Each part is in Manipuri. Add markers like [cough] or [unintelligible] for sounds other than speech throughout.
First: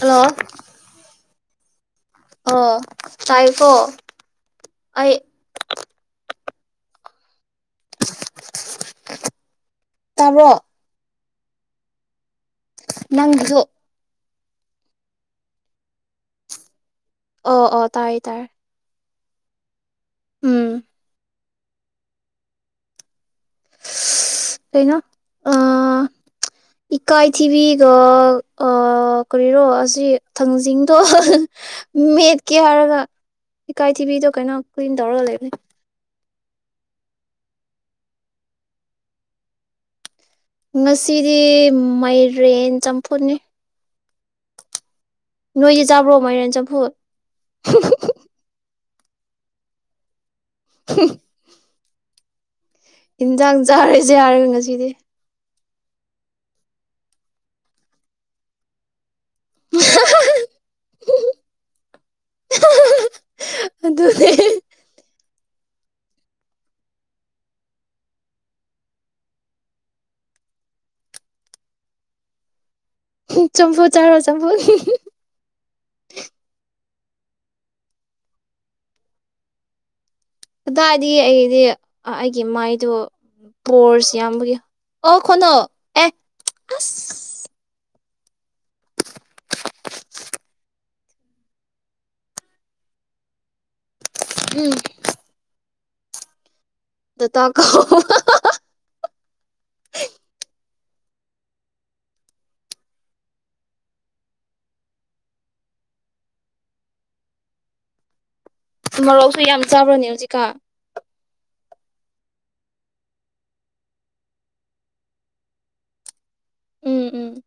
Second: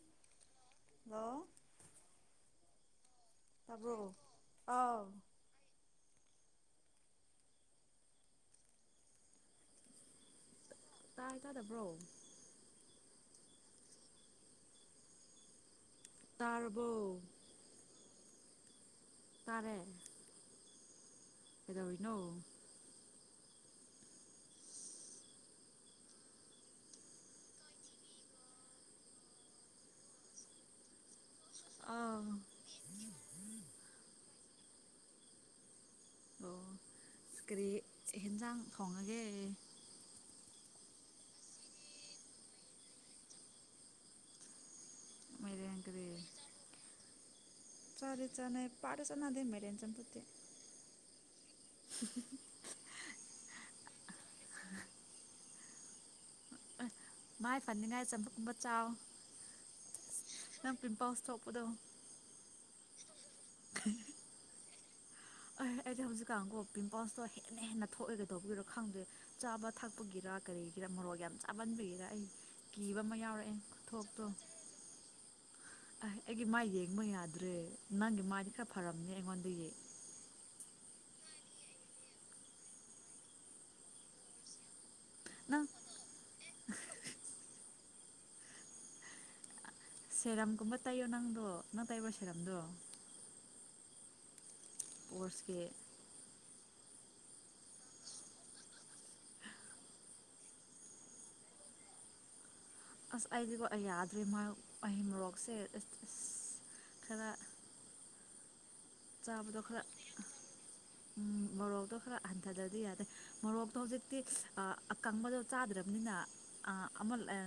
ꯍꯜꯂꯣ ꯍꯜꯂꯣ ꯑꯣ ꯇꯥꯏꯈꯣ ꯇꯥꯕ꯭ꯔꯣ ꯑꯥꯎ ꯑꯩ ꯇꯥꯕꯣ ꯇꯥꯏ ꯀꯥꯗꯕ꯭ꯔꯣ ꯅꯪ ꯇꯔ ꯑꯣ ꯑꯣ ꯇꯥꯏ ꯇꯥꯏ ꯇꯔꯦ ꯎꯝ ꯑꯦꯗ ꯑꯣꯏꯅꯣ ꯀꯩꯅꯣ ꯏꯀꯥꯏ ꯊꯤꯕꯤꯒ ꯀꯔꯤꯔꯣ ꯑꯁꯤ ꯊꯥꯡꯖꯤꯡꯗꯣ ꯑꯥ ꯃꯦꯠꯀꯦ ꯍꯥꯏꯔꯒ ꯏꯀꯥꯏ ꯊꯤꯕꯤꯗꯣ ꯀꯩꯅꯣ ꯀꯣꯏꯅꯗꯧꯔꯒ ꯂꯩꯕ ꯑꯣ ꯀꯔꯤ ꯍꯦꯟꯁꯥꯡ ꯊꯣꯡꯉꯒꯦ ꯉꯁꯤꯗꯤ ꯃꯥꯏꯔꯦꯟ ꯆꯝꯐꯨꯅꯤ ꯅꯣꯏꯗꯤ ꯆꯥꯕ꯭ꯔꯣ ꯃꯔ ꯆ ꯐꯨ ꯆꯂꯤ ꯆꯅꯦ ꯄꯥꯔꯁꯅ ꯑꯗꯨꯦ ꯃꯦꯔꯦꯟ ꯆꯄꯠꯇꯦ ꯍ ꯎ ꯏꯟꯖꯥꯡ ꯆꯥꯔꯁꯦ ꯌꯥꯔꯦꯒ ꯉꯁꯤꯗꯤ ꯃꯥꯏ ꯐꯅꯤꯡꯉꯥꯏ ꯆꯝꯕꯒꯨꯝꯕ ꯆꯥꯎ ꯄꯤꯕꯥ ꯍꯁꯇꯣꯛꯄꯗ ꯑꯗꯨꯅꯦ [unintelligible] ꯑꯦ ꯑꯩꯗꯤꯦ ꯍꯧꯖꯤꯛꯀꯥꯟꯕꯨꯣ ꯄꯤꯝꯄꯜꯁꯇꯣ ꯍꯦꯟꯅ ꯍꯦꯟꯅ ꯊꯣꯛꯑꯦꯒ ꯇꯧꯕꯤꯔꯣ ꯈꯪꯗ꯭ꯔꯦ ꯆꯥꯕ ꯊꯛꯄꯒꯤꯔ ꯀꯔꯤꯒꯤꯔ ꯃꯣꯔꯣꯛ ꯌꯥꯝ ꯆꯥꯍꯟꯕꯤꯒꯤꯔ ꯑꯩ ꯀꯤꯕ ꯑꯃ ꯌꯥꯎꯔꯛꯑꯦ ꯆꯄꯣ ꯆꯥꯔꯣ ꯆꯄ ꯑ ꯑꯩꯒꯤ ꯃꯥꯏ ꯌꯦꯡꯕ ꯌꯥꯗ꯭ꯔꯦ ꯅꯪꯒꯤ ꯃꯥꯏꯗꯤ ꯈꯔ ꯐꯔꯝꯅꯦ ꯑꯩꯉꯣꯟꯗꯒꯤ ꯑꯗꯨꯗꯥꯏꯗꯤ ꯑꯩꯗꯤ ꯑꯩꯒꯤ ꯃꯥꯏꯗꯣ ꯄꯣꯔꯁ ꯌꯥꯝꯕꯒꯤ ꯑꯣ ꯈꯨꯅ ꯅꯪ ꯑꯦ ꯑ ꯁꯦꯔꯝꯒꯨꯝꯕ ꯇꯥꯏꯌꯣ ꯅꯪꯗꯣ ꯅꯪ ꯇꯥꯏꯕ ꯁꯦꯔꯝꯗꯣ ꯎꯝ ꯋꯥꯁꯀꯦ ꯇ ꯇ ꯀꯣ ꯑꯁ ꯑꯩꯗꯤꯀꯣ ꯌꯥꯗ꯭ꯦ ꯃꯥ ꯑꯍꯩ ꯃꯔꯣꯛꯁꯦꯁ ꯑꯁ ꯈꯔ ꯃꯔꯣꯛꯁꯨ ꯌꯥꯝ ꯆꯥꯕ꯭ꯔꯅꯦ ꯍꯧꯖꯤꯛꯀꯥ ꯎ ꯃꯣꯔꯣꯛꯇꯣ ꯈꯔ ꯍꯟꯊꯗꯗꯤ ꯌꯥꯗꯦ ꯃꯣꯔꯣꯛꯇꯣ ꯍꯧꯖꯤꯛꯇꯤ ꯑꯀꯪꯕꯗꯣ ꯆꯥꯗ꯭ꯔꯕꯅꯤꯅ ꯑ ꯎꯝ ꯑꯃꯃꯜ ꯎꯝ ꯑ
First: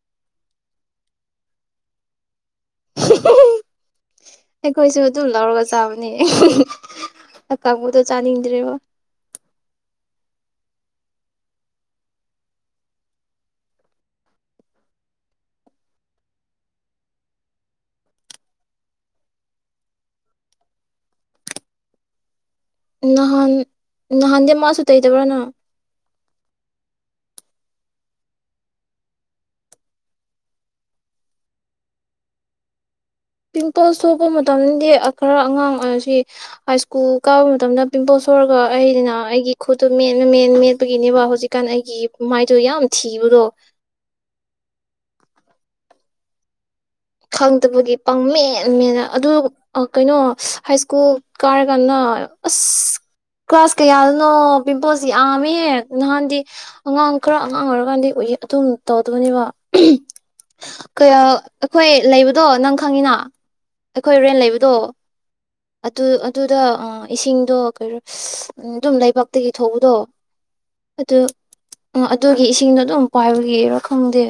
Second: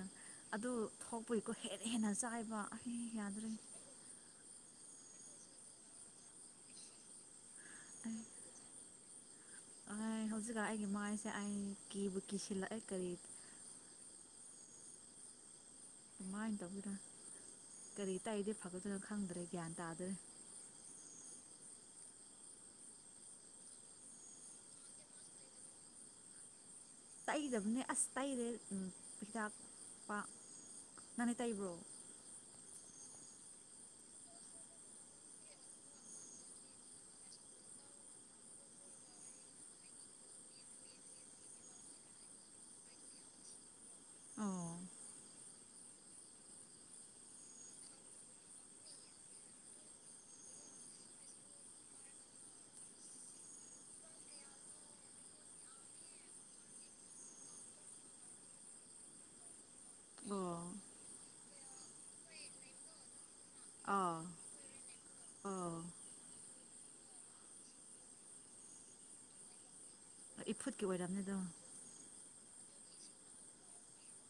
ꯑꯗꯨ ꯊꯣꯛꯄꯒꯤꯀꯣ ꯍꯦꯟꯅ ꯍꯦꯟꯅ ꯆꯥꯏꯕ ꯑꯩ ꯌꯥꯗ꯭ꯔꯦ [unintelligible] ꯑꯩꯈꯣꯏꯁꯨ ꯑꯗꯨꯝ ꯂꯧꯔꯒ ꯆꯥꯕꯅꯤ ꯑꯀꯕꯗꯣ ꯆꯥꯅꯤꯡꯗ꯭ꯔꯦꯕ ꯍꯧꯖꯤꯛꯀ ꯑꯩꯒꯤ ꯃꯥꯏꯁꯦ ꯑꯩ ꯀꯦꯕꯨ ꯀꯤꯁꯤꯜꯂꯛꯑꯦ ꯀꯔꯤ ꯑꯗꯨꯃꯥꯏꯅ ꯇꯧꯗꯅ ꯀꯔꯤ ꯇꯥꯛꯏꯗꯤ ꯐꯒꯗꯣꯏꯅꯥ ꯈꯪꯗ꯭ꯔꯦ ꯒ꯭ꯌꯥꯟ ꯇꯥꯗ꯭ꯔꯦ ꯅꯍꯥꯟ ꯅꯍꯥꯟꯗꯤ ꯃꯁ ꯇ ꯏꯗꯕꯅ ꯇꯛꯏꯗꯕꯅꯦ ꯑꯁ ꯇꯩꯔꯦ ꯍꯤꯗꯥꯛ ꯄ ꯅꯪꯅꯦ ꯇꯩꯕ꯭ꯔꯣ ꯄꯤꯝꯄꯜꯁ ꯁꯣꯛꯄ ꯃꯇꯝꯗꯤ ꯈꯔ ꯑꯉꯥꯡ ꯑꯣꯏꯁꯤ ꯍꯥꯏ ꯁ꯭ꯀꯨꯜ ꯀꯥꯕ ꯃꯇꯝꯗ ꯄꯤꯝꯄꯜꯁ ꯁꯔꯒ ꯑꯩꯅ ꯑꯩꯒꯤ ꯈꯨꯠꯇꯣ ꯃꯦꯠꯅ ꯃꯦ ꯃꯦꯠꯄꯒꯤꯅꯦꯕ ꯍꯧꯖꯤꯛꯀꯥꯟ ꯑꯩꯒꯤ ꯃꯥꯏꯗꯣ ꯌꯥꯝ ꯊꯤꯕꯗꯣ ꯑꯣ ꯈꯪꯗꯕꯒꯤ ꯄꯪ ꯃꯦꯟꯃꯦꯅ ꯑꯗꯨ ꯀꯩꯅꯣ ꯍꯥꯏ ꯁ꯭ꯀꯨꯜ ꯀꯥꯏꯔꯀꯥꯟꯗ ꯑꯁ ꯀ꯭ꯂꯥꯁ ꯀꯌꯥꯗꯅꯣ ꯄꯤꯝꯄꯜꯁ ꯌꯥꯝꯃꯦ ꯅꯍꯥꯟꯗꯤ ꯑꯉꯥꯡ ꯈꯔ ꯑꯉꯥꯡ ꯑꯣꯏꯔꯀꯥꯟꯗꯤ ꯎ ꯑꯗꯨꯝ ꯇꯧꯗꯣꯏꯅꯦꯕ ꯑꯣ ꯀꯌꯥ ꯍꯣꯏ ꯂꯩꯕꯗꯣ ꯅꯪ ꯈꯪꯉꯤꯅ ꯑꯩꯈꯣꯏ ꯑꯥ ꯍꯣꯔꯦꯟ ꯂꯩꯕꯗꯣ ꯑꯥ ꯑꯗꯨ ꯑꯗꯨ ꯑꯗ ꯏꯁꯤꯡꯗꯣ ꯀꯣ ꯑꯗꯨꯝ ꯂꯩꯕꯥꯛꯇꯒꯤ ꯊꯧꯕꯗꯣ ꯏꯐꯨꯠꯀꯤ ꯑꯗꯨ ꯑꯣꯏꯔꯝꯅꯤꯗꯣ ꯑꯗꯨꯒꯤ ꯆꯤꯡꯗꯣ ꯑꯗꯨꯝ ꯄꯥꯏꯕꯒꯤꯔꯣ ꯈꯪꯗꯦ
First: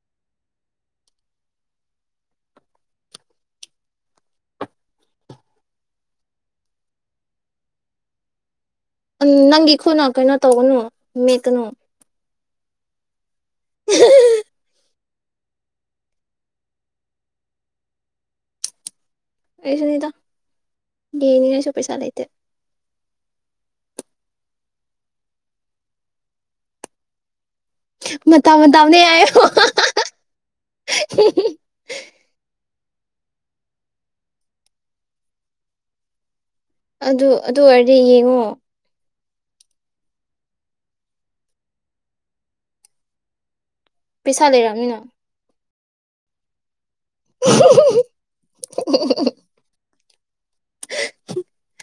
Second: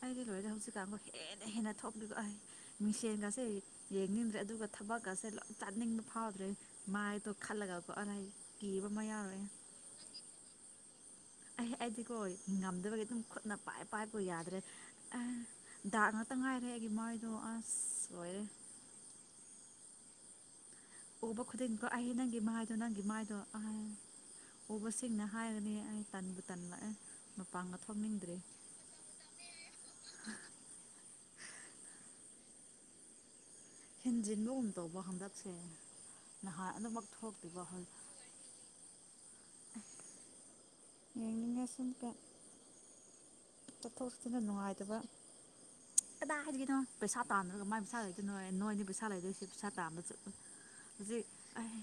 ꯑꯦ ꯑꯩꯗꯤ ꯂꯣꯏꯔꯦ ꯍꯧꯖꯤꯛꯀꯥꯟꯕꯨꯥꯎ ꯍꯦꯟꯅ ꯍꯦꯟꯅ ꯊꯣꯛꯂꯤꯕꯣ ꯑꯩ ꯃꯤꯡꯁꯦꯟꯒꯁꯦ ꯌꯦꯡꯅꯤꯡꯗ꯭ꯔꯦ ꯑꯗꯨꯒ ꯊꯕꯛꯀꯁꯦ ꯂꯣꯏ ꯇꯥꯅꯤꯡꯕ ꯐꯥꯎꯗ꯭ꯔꯦ ꯃꯥꯏꯗꯣ ꯈꯜꯂꯒꯀꯣ ꯑꯥꯏ ꯀꯤꯕ ꯑꯃ ꯎ ꯌꯥꯎꯔꯛꯑꯦ ꯅꯪꯒꯤꯈꯣꯟꯅ ꯀꯩꯅꯣ ꯇꯧꯒꯅꯨ ꯃꯦꯀꯅꯨ ꯑꯩ ꯑꯩꯗꯤꯀꯣ ꯉꯝꯗꯕꯒꯤ ꯑꯗꯨꯝ ꯈꯨꯠꯅ ꯄꯥꯏ ꯄꯥꯏꯄ ꯌꯥꯗ꯭ꯔꯦ ꯑꯦ ꯗꯥꯛ ꯉꯥꯛꯇ ꯉꯥꯏꯔꯦ ꯑꯩꯒꯤ ꯃꯣꯏꯗꯣ ꯑꯁ ꯂꯣꯏꯔꯦ ꯑꯦꯁꯨꯅꯤꯗ ꯎꯕ ꯈꯨꯗꯤꯡꯀꯣ ꯑꯩ ꯅꯪꯒꯤ ꯃꯥꯗꯣ ꯅꯪ ꯒꯤ ꯃꯥꯏꯗꯣ ꯑꯍ ꯎꯕꯁꯤꯡꯅ ꯍꯥꯏꯔꯒꯅꯤ ꯑꯩ ꯇꯟꯕꯨ ꯇꯟꯂꯛꯑꯦ ꯃꯄꯥꯡꯒ ꯊꯣꯛꯅꯤꯡꯗ꯭ꯔꯦ ꯃꯊ ꯃꯊꯗ ꯍꯥꯏꯣ ꯍꯦꯟꯖꯤꯟꯕꯒꯨꯝ ꯇꯧꯕ ꯍꯟꯗꯛꯁꯦ ꯅꯍꯥꯟ ꯑꯗꯨꯃꯛ ꯑꯗꯨ ꯑꯗꯨ ꯊꯣꯛꯇꯦꯕ ꯑꯣꯏꯔꯗꯤ ꯌꯦꯡꯉꯣ ꯌꯥ ꯂꯒꯁꯟ ꯀ ꯆꯠꯊꯣꯛ ꯆꯁꯤꯅ ꯄꯩꯁꯥ ꯂꯩꯔꯝꯅꯤꯅ ꯅꯨꯡꯉꯥꯏꯇꯕ ꯑꯗ ꯍꯥꯏꯅꯣ ꯄꯩꯁꯥ ꯇꯥꯟꯗꯔꯒ ꯃꯥꯏ ꯄꯩꯁꯥ ꯂꯩꯗꯣꯏꯅꯣ ꯅꯣꯏꯅꯤ ꯄꯩꯁꯥ ꯂꯩꯗꯣꯏꯁꯦ ꯄꯩꯁꯥ ꯇꯥꯟꯕ ꯆꯠꯂ ꯍꯧꯖꯤꯛ ꯑꯩ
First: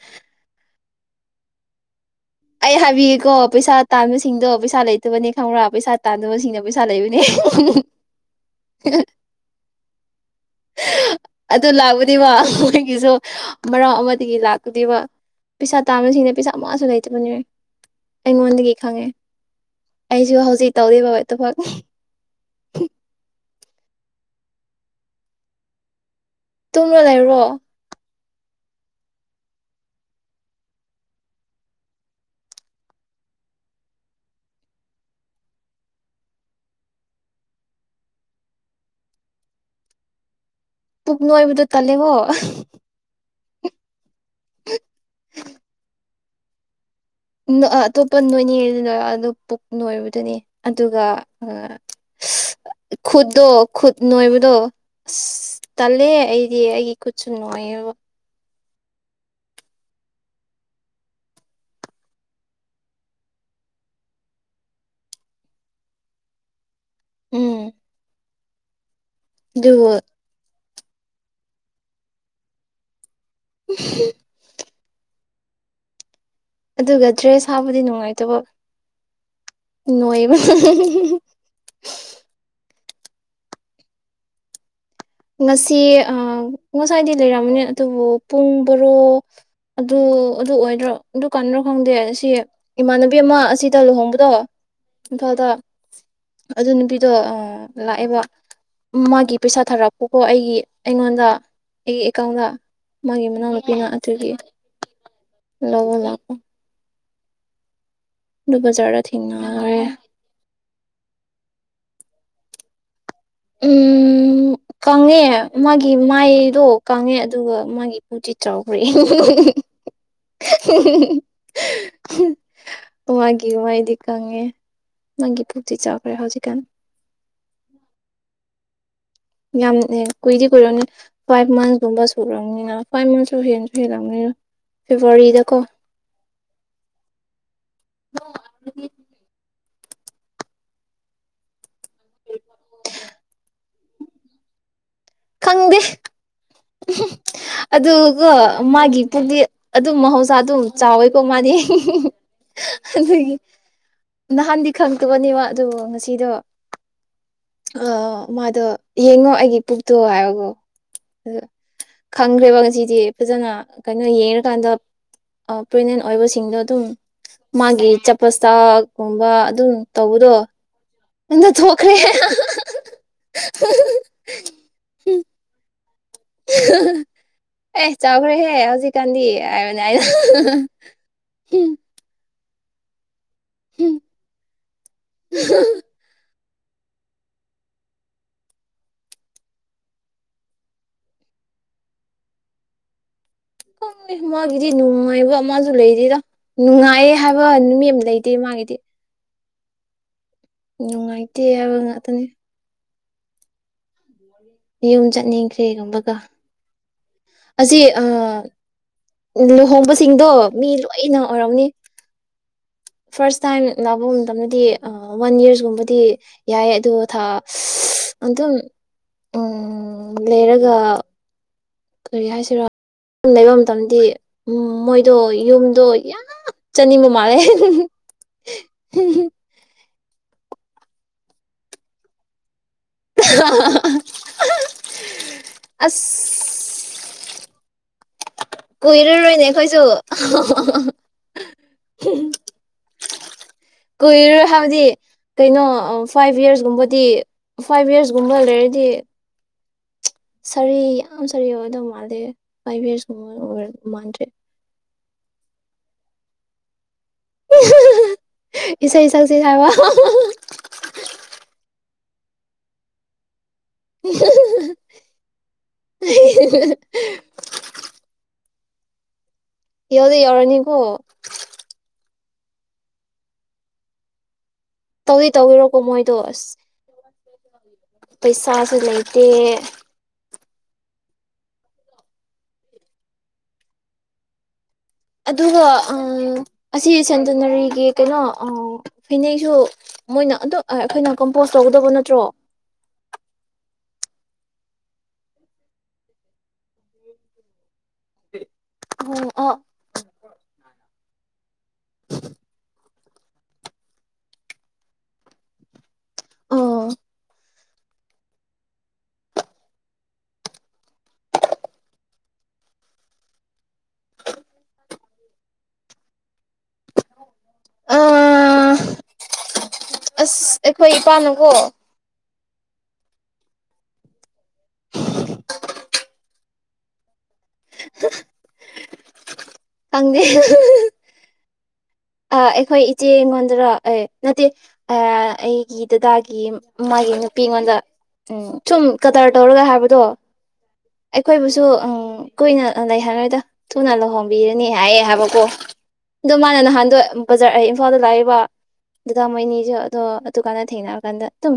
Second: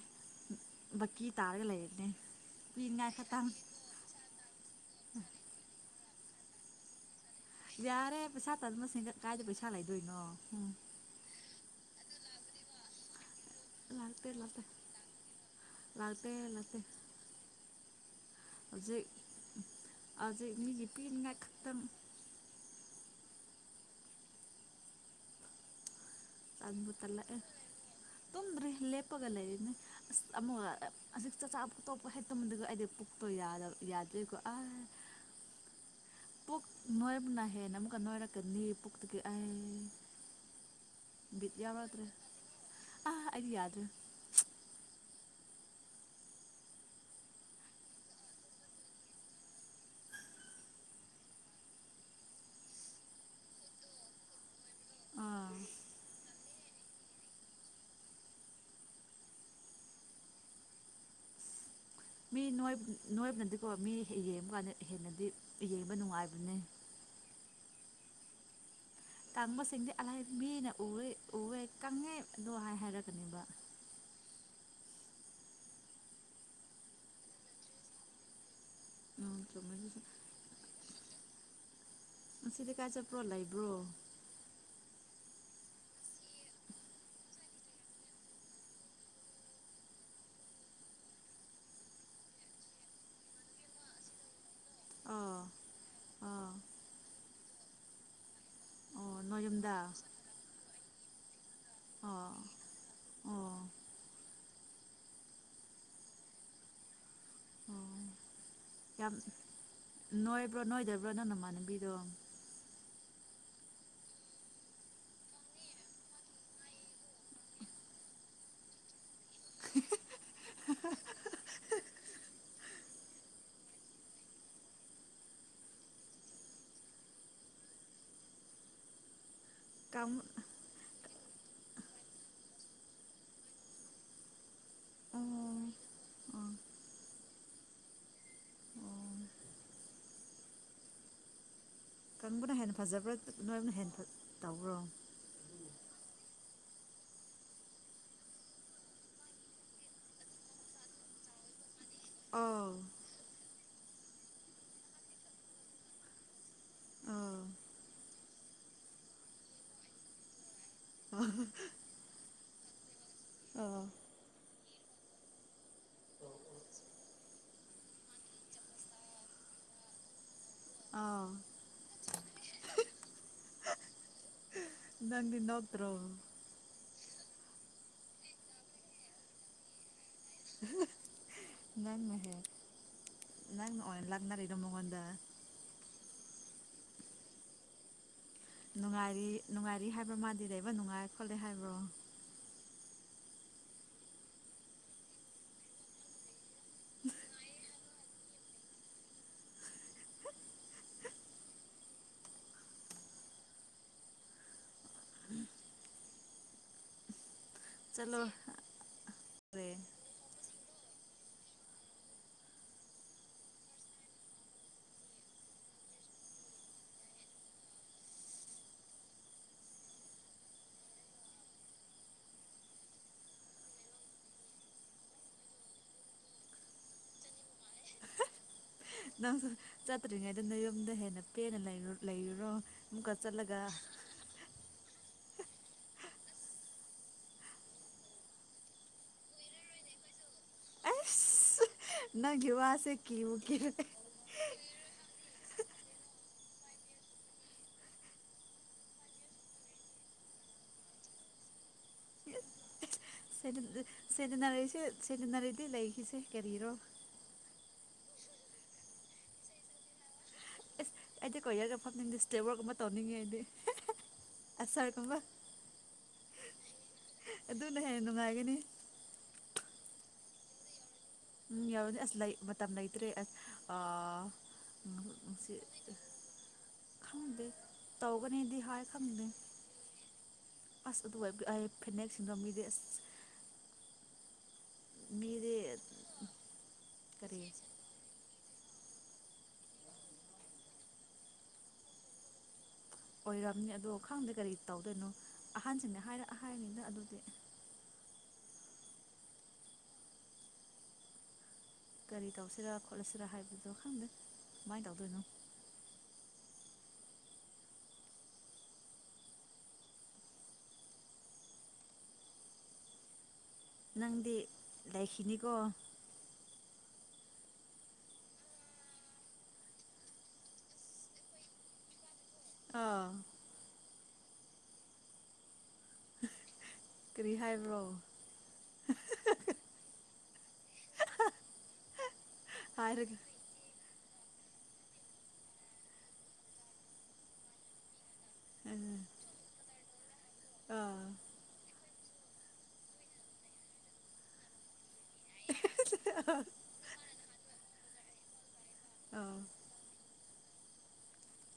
ꯕꯀꯤ ꯇꯔꯒ ꯂꯩꯅꯦ ꯑꯩ ꯍꯥꯏꯕꯤꯌꯦꯀꯣ ꯄꯩꯁꯥ ꯇꯥꯟꯕꯁꯤꯡꯗꯣ ꯄꯩꯁꯥ ꯂꯩꯇꯕꯅꯦ ꯈꯪꯕ꯭ꯔꯥ ꯄꯩꯁꯥ ꯇꯥꯟꯗꯕꯁꯤꯡꯅ ꯄꯩꯁꯥ ꯂꯩ ꯌꯥꯔꯦ ꯄꯩꯁꯥ ꯇ ꯑꯗꯨꯃꯁꯤꯡ ꯀꯥꯏꯗ ꯄꯩ ꯆꯂꯥꯏꯗꯣꯏꯅꯣ ꯑꯗꯨ ꯂꯥꯛꯕꯨꯗꯤ ꯋꯥ ꯑꯩꯈꯣꯏꯒꯤꯁꯨ ꯃꯔꯥꯎ ꯂꯥꯛꯇꯦ ꯑꯃꯗꯒꯤ ꯂꯥꯛꯇꯦ ꯂꯥꯛꯀꯗꯕ ꯄꯩꯁꯥ ꯂꯥꯛꯇꯦ ꯇꯥꯥꯟꯕꯁꯤꯡꯅ ꯄꯩꯁꯥ ꯂꯥꯛꯇꯦ ꯃꯛꯁꯨ ꯂꯩꯇꯕꯅꯦ ꯑꯩꯉꯣꯟꯗꯒꯤ ꯈꯪꯉꯦ ꯍꯧꯖꯤꯛ ꯑꯩꯁꯨ ꯍꯧꯖꯤꯛ ꯃꯤꯒꯤ ꯇꯧꯔꯤꯕ ꯄꯤꯅꯤꯡꯉꯥꯏ ꯑꯗꯨꯕꯛ ꯈꯛꯇꯪ ꯑꯥꯗꯕꯨꯣ ꯇꯨꯝꯔ ꯇꯂꯥꯛꯑꯦ ꯂꯩꯔꯣ ꯇꯨꯝꯗ꯭ꯔꯤ ꯂꯦꯞꯄꯒ ꯂꯩꯔꯤꯅꯦ ꯑꯁ ꯑꯃꯨꯛ ꯍꯧꯖꯤꯛ ꯆꯥꯛꯆꯥꯇꯣꯞꯄ ꯍꯦꯛꯇꯃꯗꯤꯀꯣ ꯑꯩꯗꯤ ꯄꯨꯛꯇꯣ ꯌꯥꯗꯦꯀꯣ ꯑ ꯄꯨꯨ ꯅꯣꯏꯕꯅꯅꯥ ꯍꯦꯅ ꯑꯃ ꯅꯣꯏꯔ ꯀ ꯅ ꯄ ꯄꯨ ꯇꯒꯦ ꯑ ꯄꯨꯛꯅꯤꯡꯅꯨꯡ ꯑꯣꯏꯕꯗ ꯇꯜꯂꯦꯕꯣ ꯑ ꯌꯥꯗ꯭ꯔꯦ ꯑꯇꯣꯞꯄ ꯅꯣꯏꯅꯤꯡꯉꯩꯗꯨꯗ ꯑꯗꯨ ꯄꯨꯛ ꯅꯣꯏꯕꯗꯨꯅꯤ ꯑꯗꯨꯒ ꯈꯨꯠꯇꯣ ꯈꯨꯠ ꯅꯣꯏꯕꯗꯣ ꯑꯥ ꯑꯁ ꯇꯜꯂꯦ ꯑꯩꯗꯤ ꯑꯩꯒꯤ ꯈꯨꯠꯁꯨ ꯅꯣꯏꯌꯦꯕ ꯃꯤ ꯅꯣꯏꯕꯅꯗꯤꯀꯣ ꯃꯤ ꯌꯦꯡꯕ ꯀꯥꯟꯗ ꯍꯦꯟꯅꯗꯤ ꯌꯦꯡꯕ ꯅꯨꯡꯉꯥꯏꯕꯅꯦ ꯎꯝ ꯑꯗꯨꯕꯨ ꯇꯥꯡꯕꯁꯤꯡꯗꯤ ꯑꯂꯥꯏ ꯃꯤꯅ ꯎꯦ ꯎꯋꯦ ꯀꯪꯉꯦꯗꯣ ꯍꯥꯏ ꯍꯥꯏꯔꯛꯀꯅꯦꯕ ꯎ [unintelligible] ꯑꯗꯨꯒ ꯗ꯭ꯔꯦꯁ ꯍꯥꯞꯕꯨꯗꯤ ꯅꯨꯡꯉꯥꯏꯇꯕ ꯎꯝ ꯆꯨꯝꯃꯦ ꯑꯗꯨꯁꯨ ꯅꯣꯏꯕ ꯍꯖꯤ ꯀꯥꯏ ꯆꯠꯄ꯭ꯔꯣ ꯂꯩꯕ꯭ꯔꯣ ꯉꯁꯤ ꯑ ꯉꯁꯥꯏꯗꯤ ꯂꯩꯔꯝꯝꯕꯅꯦ ꯑꯗꯨꯕꯨ ꯄꯨꯡ ꯕꯔꯣ ꯑꯗꯨ ꯑꯗꯨ ꯑꯣꯏꯗ꯭ꯔꯣ ꯑꯗꯨ ꯀꯥꯟꯅ꯭ꯔꯣ ꯈꯪꯗꯦ ꯑꯁꯤ ꯏꯃꯥꯟꯅꯕꯤ ꯑꯃ ꯑꯁꯤꯗ ꯂꯨꯍꯣꯡꯕꯗꯣ ꯑꯣ ꯏꯝꯐꯥꯜꯗ ꯑꯣ ꯑꯗꯨ ꯅꯨꯄꯤꯗꯣ ꯂꯥꯛꯑꯦꯕ ꯑꯣ ꯃꯥꯒꯤ ꯅꯣꯏ ꯄꯩꯁꯥ ꯌꯨꯝꯗ ꯊꯔꯛ ꯀꯣ ꯑꯩꯒꯤ ꯑꯩꯉꯣꯟꯗ ꯑꯩꯒꯤ ꯑꯣ ꯑꯦꯀꯥꯎꯟꯗ ꯃꯥꯒꯤ ꯑꯣ ꯃꯅꯥꯎꯅꯨꯄꯤꯅ ꯑꯗꯨꯒꯤ ꯂꯧꯕ ꯂꯥꯛꯄ ꯑꯣ ꯑꯗꯨꯕꯖꯥ ꯊꯦꯉꯅ ꯭ꯔꯥ ꯇꯅꯃꯅꯕꯤꯗ ꯎꯝ ꯀꯪꯉꯦ ꯃꯥꯒꯤ ꯃꯥꯏꯗꯣ ꯀꯪꯉꯦ ꯑꯗꯨꯒ ꯃꯥꯒꯤ ꯄꯨꯇꯤ ꯆꯥꯎꯈ꯭ꯔꯦ [unintelligible] ꯃꯥꯒꯤ ꯃꯥꯏꯗꯤ ꯀꯪꯉꯦ ꯃꯥꯒꯤ ꯄꯨꯇꯤ ꯆꯥꯎꯈ꯭ꯔꯦ ꯍꯧꯖꯤꯛꯀꯥꯟ ꯌꯥꯝ ꯀꯪ ꯀꯨꯏꯗꯤ ꯀꯨꯔꯣꯅ ꯐꯥꯏꯚ ꯃꯟꯁꯀꯨꯝꯕ ꯁꯨꯔꯛꯑꯅꯤꯅ ꯐꯥꯏꯚ ꯃꯟꯁꯁꯨ ꯍꯦꯟꯁꯨ ꯍꯦꯜꯂꯕꯅꯤꯅ ꯐꯦꯕꯋꯥꯔꯤꯗꯀꯣ ꯎꯝ ꯀꯪꯕꯅ ꯍꯦꯟꯅ ꯐꯖꯕ꯭ꯔꯥ ꯅꯣꯏꯕꯅ ꯍꯦꯟꯅ ꯇꯧꯕ꯭ꯔꯣ ꯈꯪꯗꯦ ꯑꯗꯨꯒ ꯃꯥꯒꯤ ꯄꯨꯗꯤ ꯑꯗꯨꯝ ꯃꯍꯧꯁꯥ ꯑꯗꯨꯝ ꯆꯥꯎꯋꯦꯀꯣ ꯃꯥꯅꯤ ꯑꯥꯎ ꯑꯗꯨꯒꯤ ꯅꯍꯥꯟꯗꯤ ꯈꯪꯗꯕꯅꯦꯕ ꯑꯗꯨ ꯉꯁꯤꯗꯣ ꯑꯥ ꯑ ꯃꯥꯗꯣ ꯌꯦꯡꯉꯣ ꯑꯩꯒꯤ ꯄꯨꯛꯇꯣ ꯍꯥꯏꯕꯒꯣ ꯑ ꯈꯪꯈ꯭ꯔꯦꯕ ꯉꯁꯤꯖꯦ ꯐꯖꯅ ꯑꯥ ꯀꯩꯅꯣ ꯌꯦꯡꯉꯀꯥꯟꯗ ꯄ꯭ꯔꯦꯒꯅꯦꯟ ꯑꯣꯏꯕꯁꯤꯡꯗꯣ ꯑꯗꯨꯝ ꯃꯥꯒꯤ ꯆꯄꯇꯥꯒꯨꯝꯕ ꯑꯗꯨꯝ ꯇꯧꯕꯗꯣ ꯑꯥꯎ ꯑꯗ ꯊꯣꯈꯔꯤꯦ ꯔꯣꯝ ꯑꯦ ꯆꯥꯎꯈꯔꯦꯍꯦ ꯍꯧꯖꯤꯛ ꯀꯥꯟꯗꯤ ꯅꯟ ꯃꯍꯦ ꯂꯪ ꯅ ꯂꯥꯛꯅꯔꯤꯗꯣ ꯃꯒꯣꯟꯗ ꯅꯨꯡꯉꯥꯏꯔꯤ ꯅꯨꯡꯉꯥꯏꯔꯤ ꯍꯥꯏꯕ꯭ꯔꯣ ꯃꯥꯗꯤ ꯂꯩꯕ ꯅꯨꯡꯉꯥꯏ ꯈꯣꯠꯂꯦ ꯍꯥꯏꯕ꯭ꯔꯣ ꯃꯥꯒꯤꯗꯤ ꯅꯨꯡꯉꯥꯏꯕ ꯑꯃꯁꯁꯨ ꯂꯩꯔꯤꯗ ꯅꯨꯡꯉꯥꯏꯌꯦ ꯍꯥꯏꯕ ꯅꯨꯃꯤꯠ ꯑꯃ ꯂꯩꯇꯦ ꯃꯥꯒꯤꯗꯤ ꯅꯨꯡꯉꯥꯏꯇꯦ ꯍꯥꯏꯕ ꯉꯥꯛꯇꯅꯤ ꯌꯨꯝ ꯆꯠꯅꯤꯡꯈ꯭ꯔꯦꯒꯨꯝꯕꯒ ꯑꯁꯤ ꯆꯠꯂꯣꯔꯦ ꯂꯨꯍꯣꯡꯕꯁꯤꯡꯗꯣ ꯃꯤ ꯂꯣꯏꯅ ꯑꯣꯏꯔꯝꯅꯤ ꯐꯥꯔꯁ ꯇꯥꯏꯝ ꯂꯥꯛꯄ ꯃꯇꯝꯗꯗꯤ ꯋꯥꯟ ꯌꯔꯁꯀꯨꯝꯕꯗꯤ ꯌꯥꯏ ꯑꯣ ꯊꯥ ꯑꯗꯨꯝ ꯂꯩꯔꯒ ꯀꯔꯤ ꯍꯥꯏꯁꯤꯔꯣ ꯂꯩꯕ ꯃꯇꯝꯗꯤ ꯎ ꯃꯣꯏꯗꯣ ꯌꯨꯝꯗꯣ ꯌꯥꯝ ꯆꯅꯤꯡꯕ ꯃꯥꯜꯂꯦ ꯆꯠꯇ꯭ꯔꯤꯉꯩꯗꯅ ꯌꯨꯝꯗ ꯍꯦꯟꯅ ꯄꯦꯟꯅ ꯂꯩꯔꯨꯔꯣ ꯑꯃꯨꯛꯀ ꯆꯠꯂꯒ ꯑꯁ ꯀꯨꯏꯔꯔꯣꯏꯅꯦ ꯈꯣꯏꯁꯨ ꯅ ꯌꯦꯕ ꯑꯁꯦ ꯀ ꯀ ꯀꯨꯏꯔꯣꯏ ꯍꯥꯏꯕꯗꯤ ꯀꯩꯅꯣ ꯐꯥꯏꯚ ꯌꯔꯁꯀꯨꯝꯕꯗꯤ ꯐꯥꯏꯚ ꯌꯔꯁꯀꯨꯝꯕ ꯂꯩꯔꯗꯤ ꯁꯥꯔꯤ ꯌꯥꯝ ꯁꯥꯔꯤ ꯑꯣꯏꯗꯧ ꯃꯥꯜꯂꯦ ꯐꯥꯏꯚ ꯌꯔꯁꯀ ꯁ ꯁꯔꯤ ꯅꯔꯦꯁ ꯁꯤꯦꯗꯅꯔꯤꯗꯤ ꯂꯩꯈꯤꯁꯦ ꯀꯔꯤꯔꯣ ꯏꯆꯔ ꯆꯥꯁꯤ ꯑꯦꯁ ꯑꯩꯗꯤ ꯀꯣꯔꯤꯌꯔꯒ ꯐꯝꯅꯤꯡꯗꯦ ꯏꯁꯇꯦꯝ ꯋꯥꯋꯔꯛ ꯑꯃ ꯇꯧꯅꯤꯡꯉꯦ ꯑꯩꯗꯤ ꯑꯁꯔꯒꯨꯝꯕ ꯑꯗꯨꯅ ꯍꯦꯟꯅ ꯅꯨꯡꯉꯥꯏꯒꯅꯤ ꯌꯦ ꯌꯎꯔꯅꯤꯒꯨ ꯎꯝ ꯌꯥꯎꯔꯅꯦ ꯑꯁ ꯂꯩ ꯃꯇꯝ ꯂꯩꯇ꯭ꯔꯦ ꯑꯁ ꯑ ꯇꯧꯗꯤꯤ ꯇꯧꯕꯤꯔꯣꯀꯣ ꯃꯣꯏꯗꯣ ꯑꯁ ꯈꯥꯎꯗ ꯄꯩꯁꯥꯁꯨ ꯂꯩꯇꯦ ꯑꯁ ꯑꯗꯨꯏ ꯐꯅꯦꯛ ꯁꯤꯟꯔꯝꯒꯤꯗꯤ ꯑꯁ ꯃꯤꯗꯤ ꯑꯗꯨꯒ ꯑꯁꯤ ꯀꯔꯤ ꯁꯦꯟꯇꯤꯅꯔꯤꯒꯤ ꯀꯩꯅꯣ ꯐꯤꯅꯦꯛꯁꯨ ꯃꯣꯏꯅ ꯑꯗꯨ ꯑꯩꯈꯣꯏꯅ ꯀꯝꯄꯣꯁ ꯇꯧꯒꯗꯕ ꯅꯠꯇ꯭ꯔꯣ ꯑꯣꯏꯔꯝꯅꯤ ꯑꯗꯣ ꯈꯪꯗꯦ ꯀꯔꯤ ꯇꯧꯗꯣꯏꯅꯣ ꯑꯍꯟꯁꯤꯡꯅꯦ ꯍꯥꯏꯔꯛꯑ ꯍꯥꯏꯅꯤꯅ ꯑꯗꯨꯗꯤ ꯑꯣꯝ ꯑ ꯒꯥꯔꯤ ꯇꯧꯁꯤꯔꯥ ꯈꯣꯠꯂꯁꯤꯔ ꯍꯥꯏꯕꯗꯣ ꯈꯪꯗꯦ ꯃꯥꯏ ꯇꯎꯗꯣꯏꯅꯨ ꯑ ꯅꯪꯗꯤ ꯂꯩꯈꯤꯅꯤꯀꯣ ꯑ ꯑꯁ ꯑꯩꯈꯣꯏ ꯏꯄꯥꯅꯨꯀꯣ ꯑꯥ ꯔꯤꯍꯥꯏꯕ꯭ꯔꯣ ꯍꯪꯦ ꯑ ꯑꯩꯈꯣꯏ ꯏꯆꯦ ꯍꯥꯏꯔꯒ ꯃꯟꯗ꯭ꯔ ꯑꯦ ꯅꯠꯇꯦ ꯑꯩꯒꯤ ꯗꯗꯥꯒꯤ ꯃꯥꯒꯤ ꯅꯨꯄꯤ ꯑꯩꯉꯣꯟꯗ ꯎꯝ ꯁꯨꯝ ꯀꯗꯥ ꯇꯧꯔꯒ ꯍꯥꯏꯕ ꯑꯗꯣ ꯑꯥ ꯑꯩꯈꯣꯏꯕꯨꯁꯨ ꯀꯨꯏꯅ ꯂꯩ ꯍꯥꯏꯔꯣꯏꯗ ꯊꯨꯅ ꯂꯨꯍꯣꯡꯕꯤꯔꯅꯤ ꯌꯥꯑꯌꯦꯦ ꯍꯥꯏꯕ ꯀꯣ ꯑꯗꯨ ꯃꯥꯅꯅ ꯍꯥꯟ ꯕꯖꯥ ꯑꯩ ꯏꯝꯐꯥꯜꯗ ꯂꯥꯛꯏꯕ ꯑꯗꯨꯗꯥ ꯑꯥ ꯃꯥꯏꯅꯤꯁꯨ ꯑꯣ ꯗꯨꯀꯥꯟꯗ ꯊꯦꯡꯅꯔꯀꯥꯟꯗ ꯑꯗꯨꯝ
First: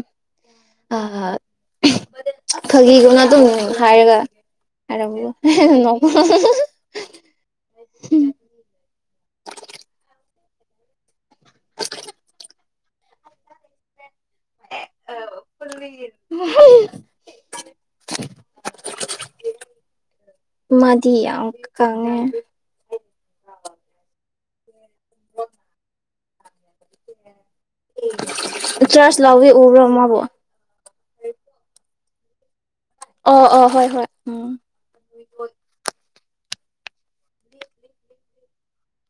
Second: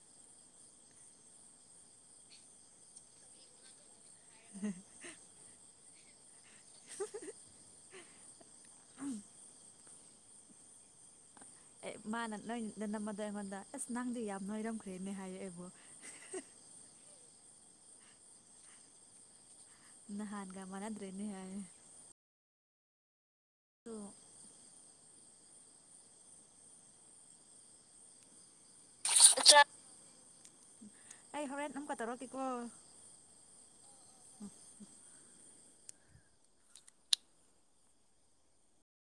ꯈꯥꯒꯤꯒꯨꯝꯅ ꯑꯗꯨꯝ ꯍꯥꯏꯔꯒ ꯑꯔꯝꯕꯨ ꯋꯥ [inaudible] ꯑꯦ ꯃꯥꯅ ꯅꯣꯏ ꯅꯃꯗ ꯑꯩꯃꯣꯟꯗ ꯑꯦꯁ ꯅꯪꯗꯤ ꯌꯥ ꯅꯣꯏꯔꯝꯈ꯭ꯔꯦꯅꯦ ꯍꯥꯏꯔꯛꯦꯕꯣ ꯅꯍꯥꯟꯒ ꯃꯗꯤ ꯃꯥꯟꯅꯗ꯭ꯔꯦꯅꯦ ꯍꯥꯏꯌꯦ ꯀꯉ ꯇꯣ [inaudible] ꯆꯥꯔꯖ ꯂꯥꯎꯋꯦ ꯎꯕ꯭ꯔꯣ ꯃꯥꯕꯨ ꯀꯣ ꯑꯣ ꯑꯣ ꯍꯣꯏ ꯍꯣꯏ ꯎꯝ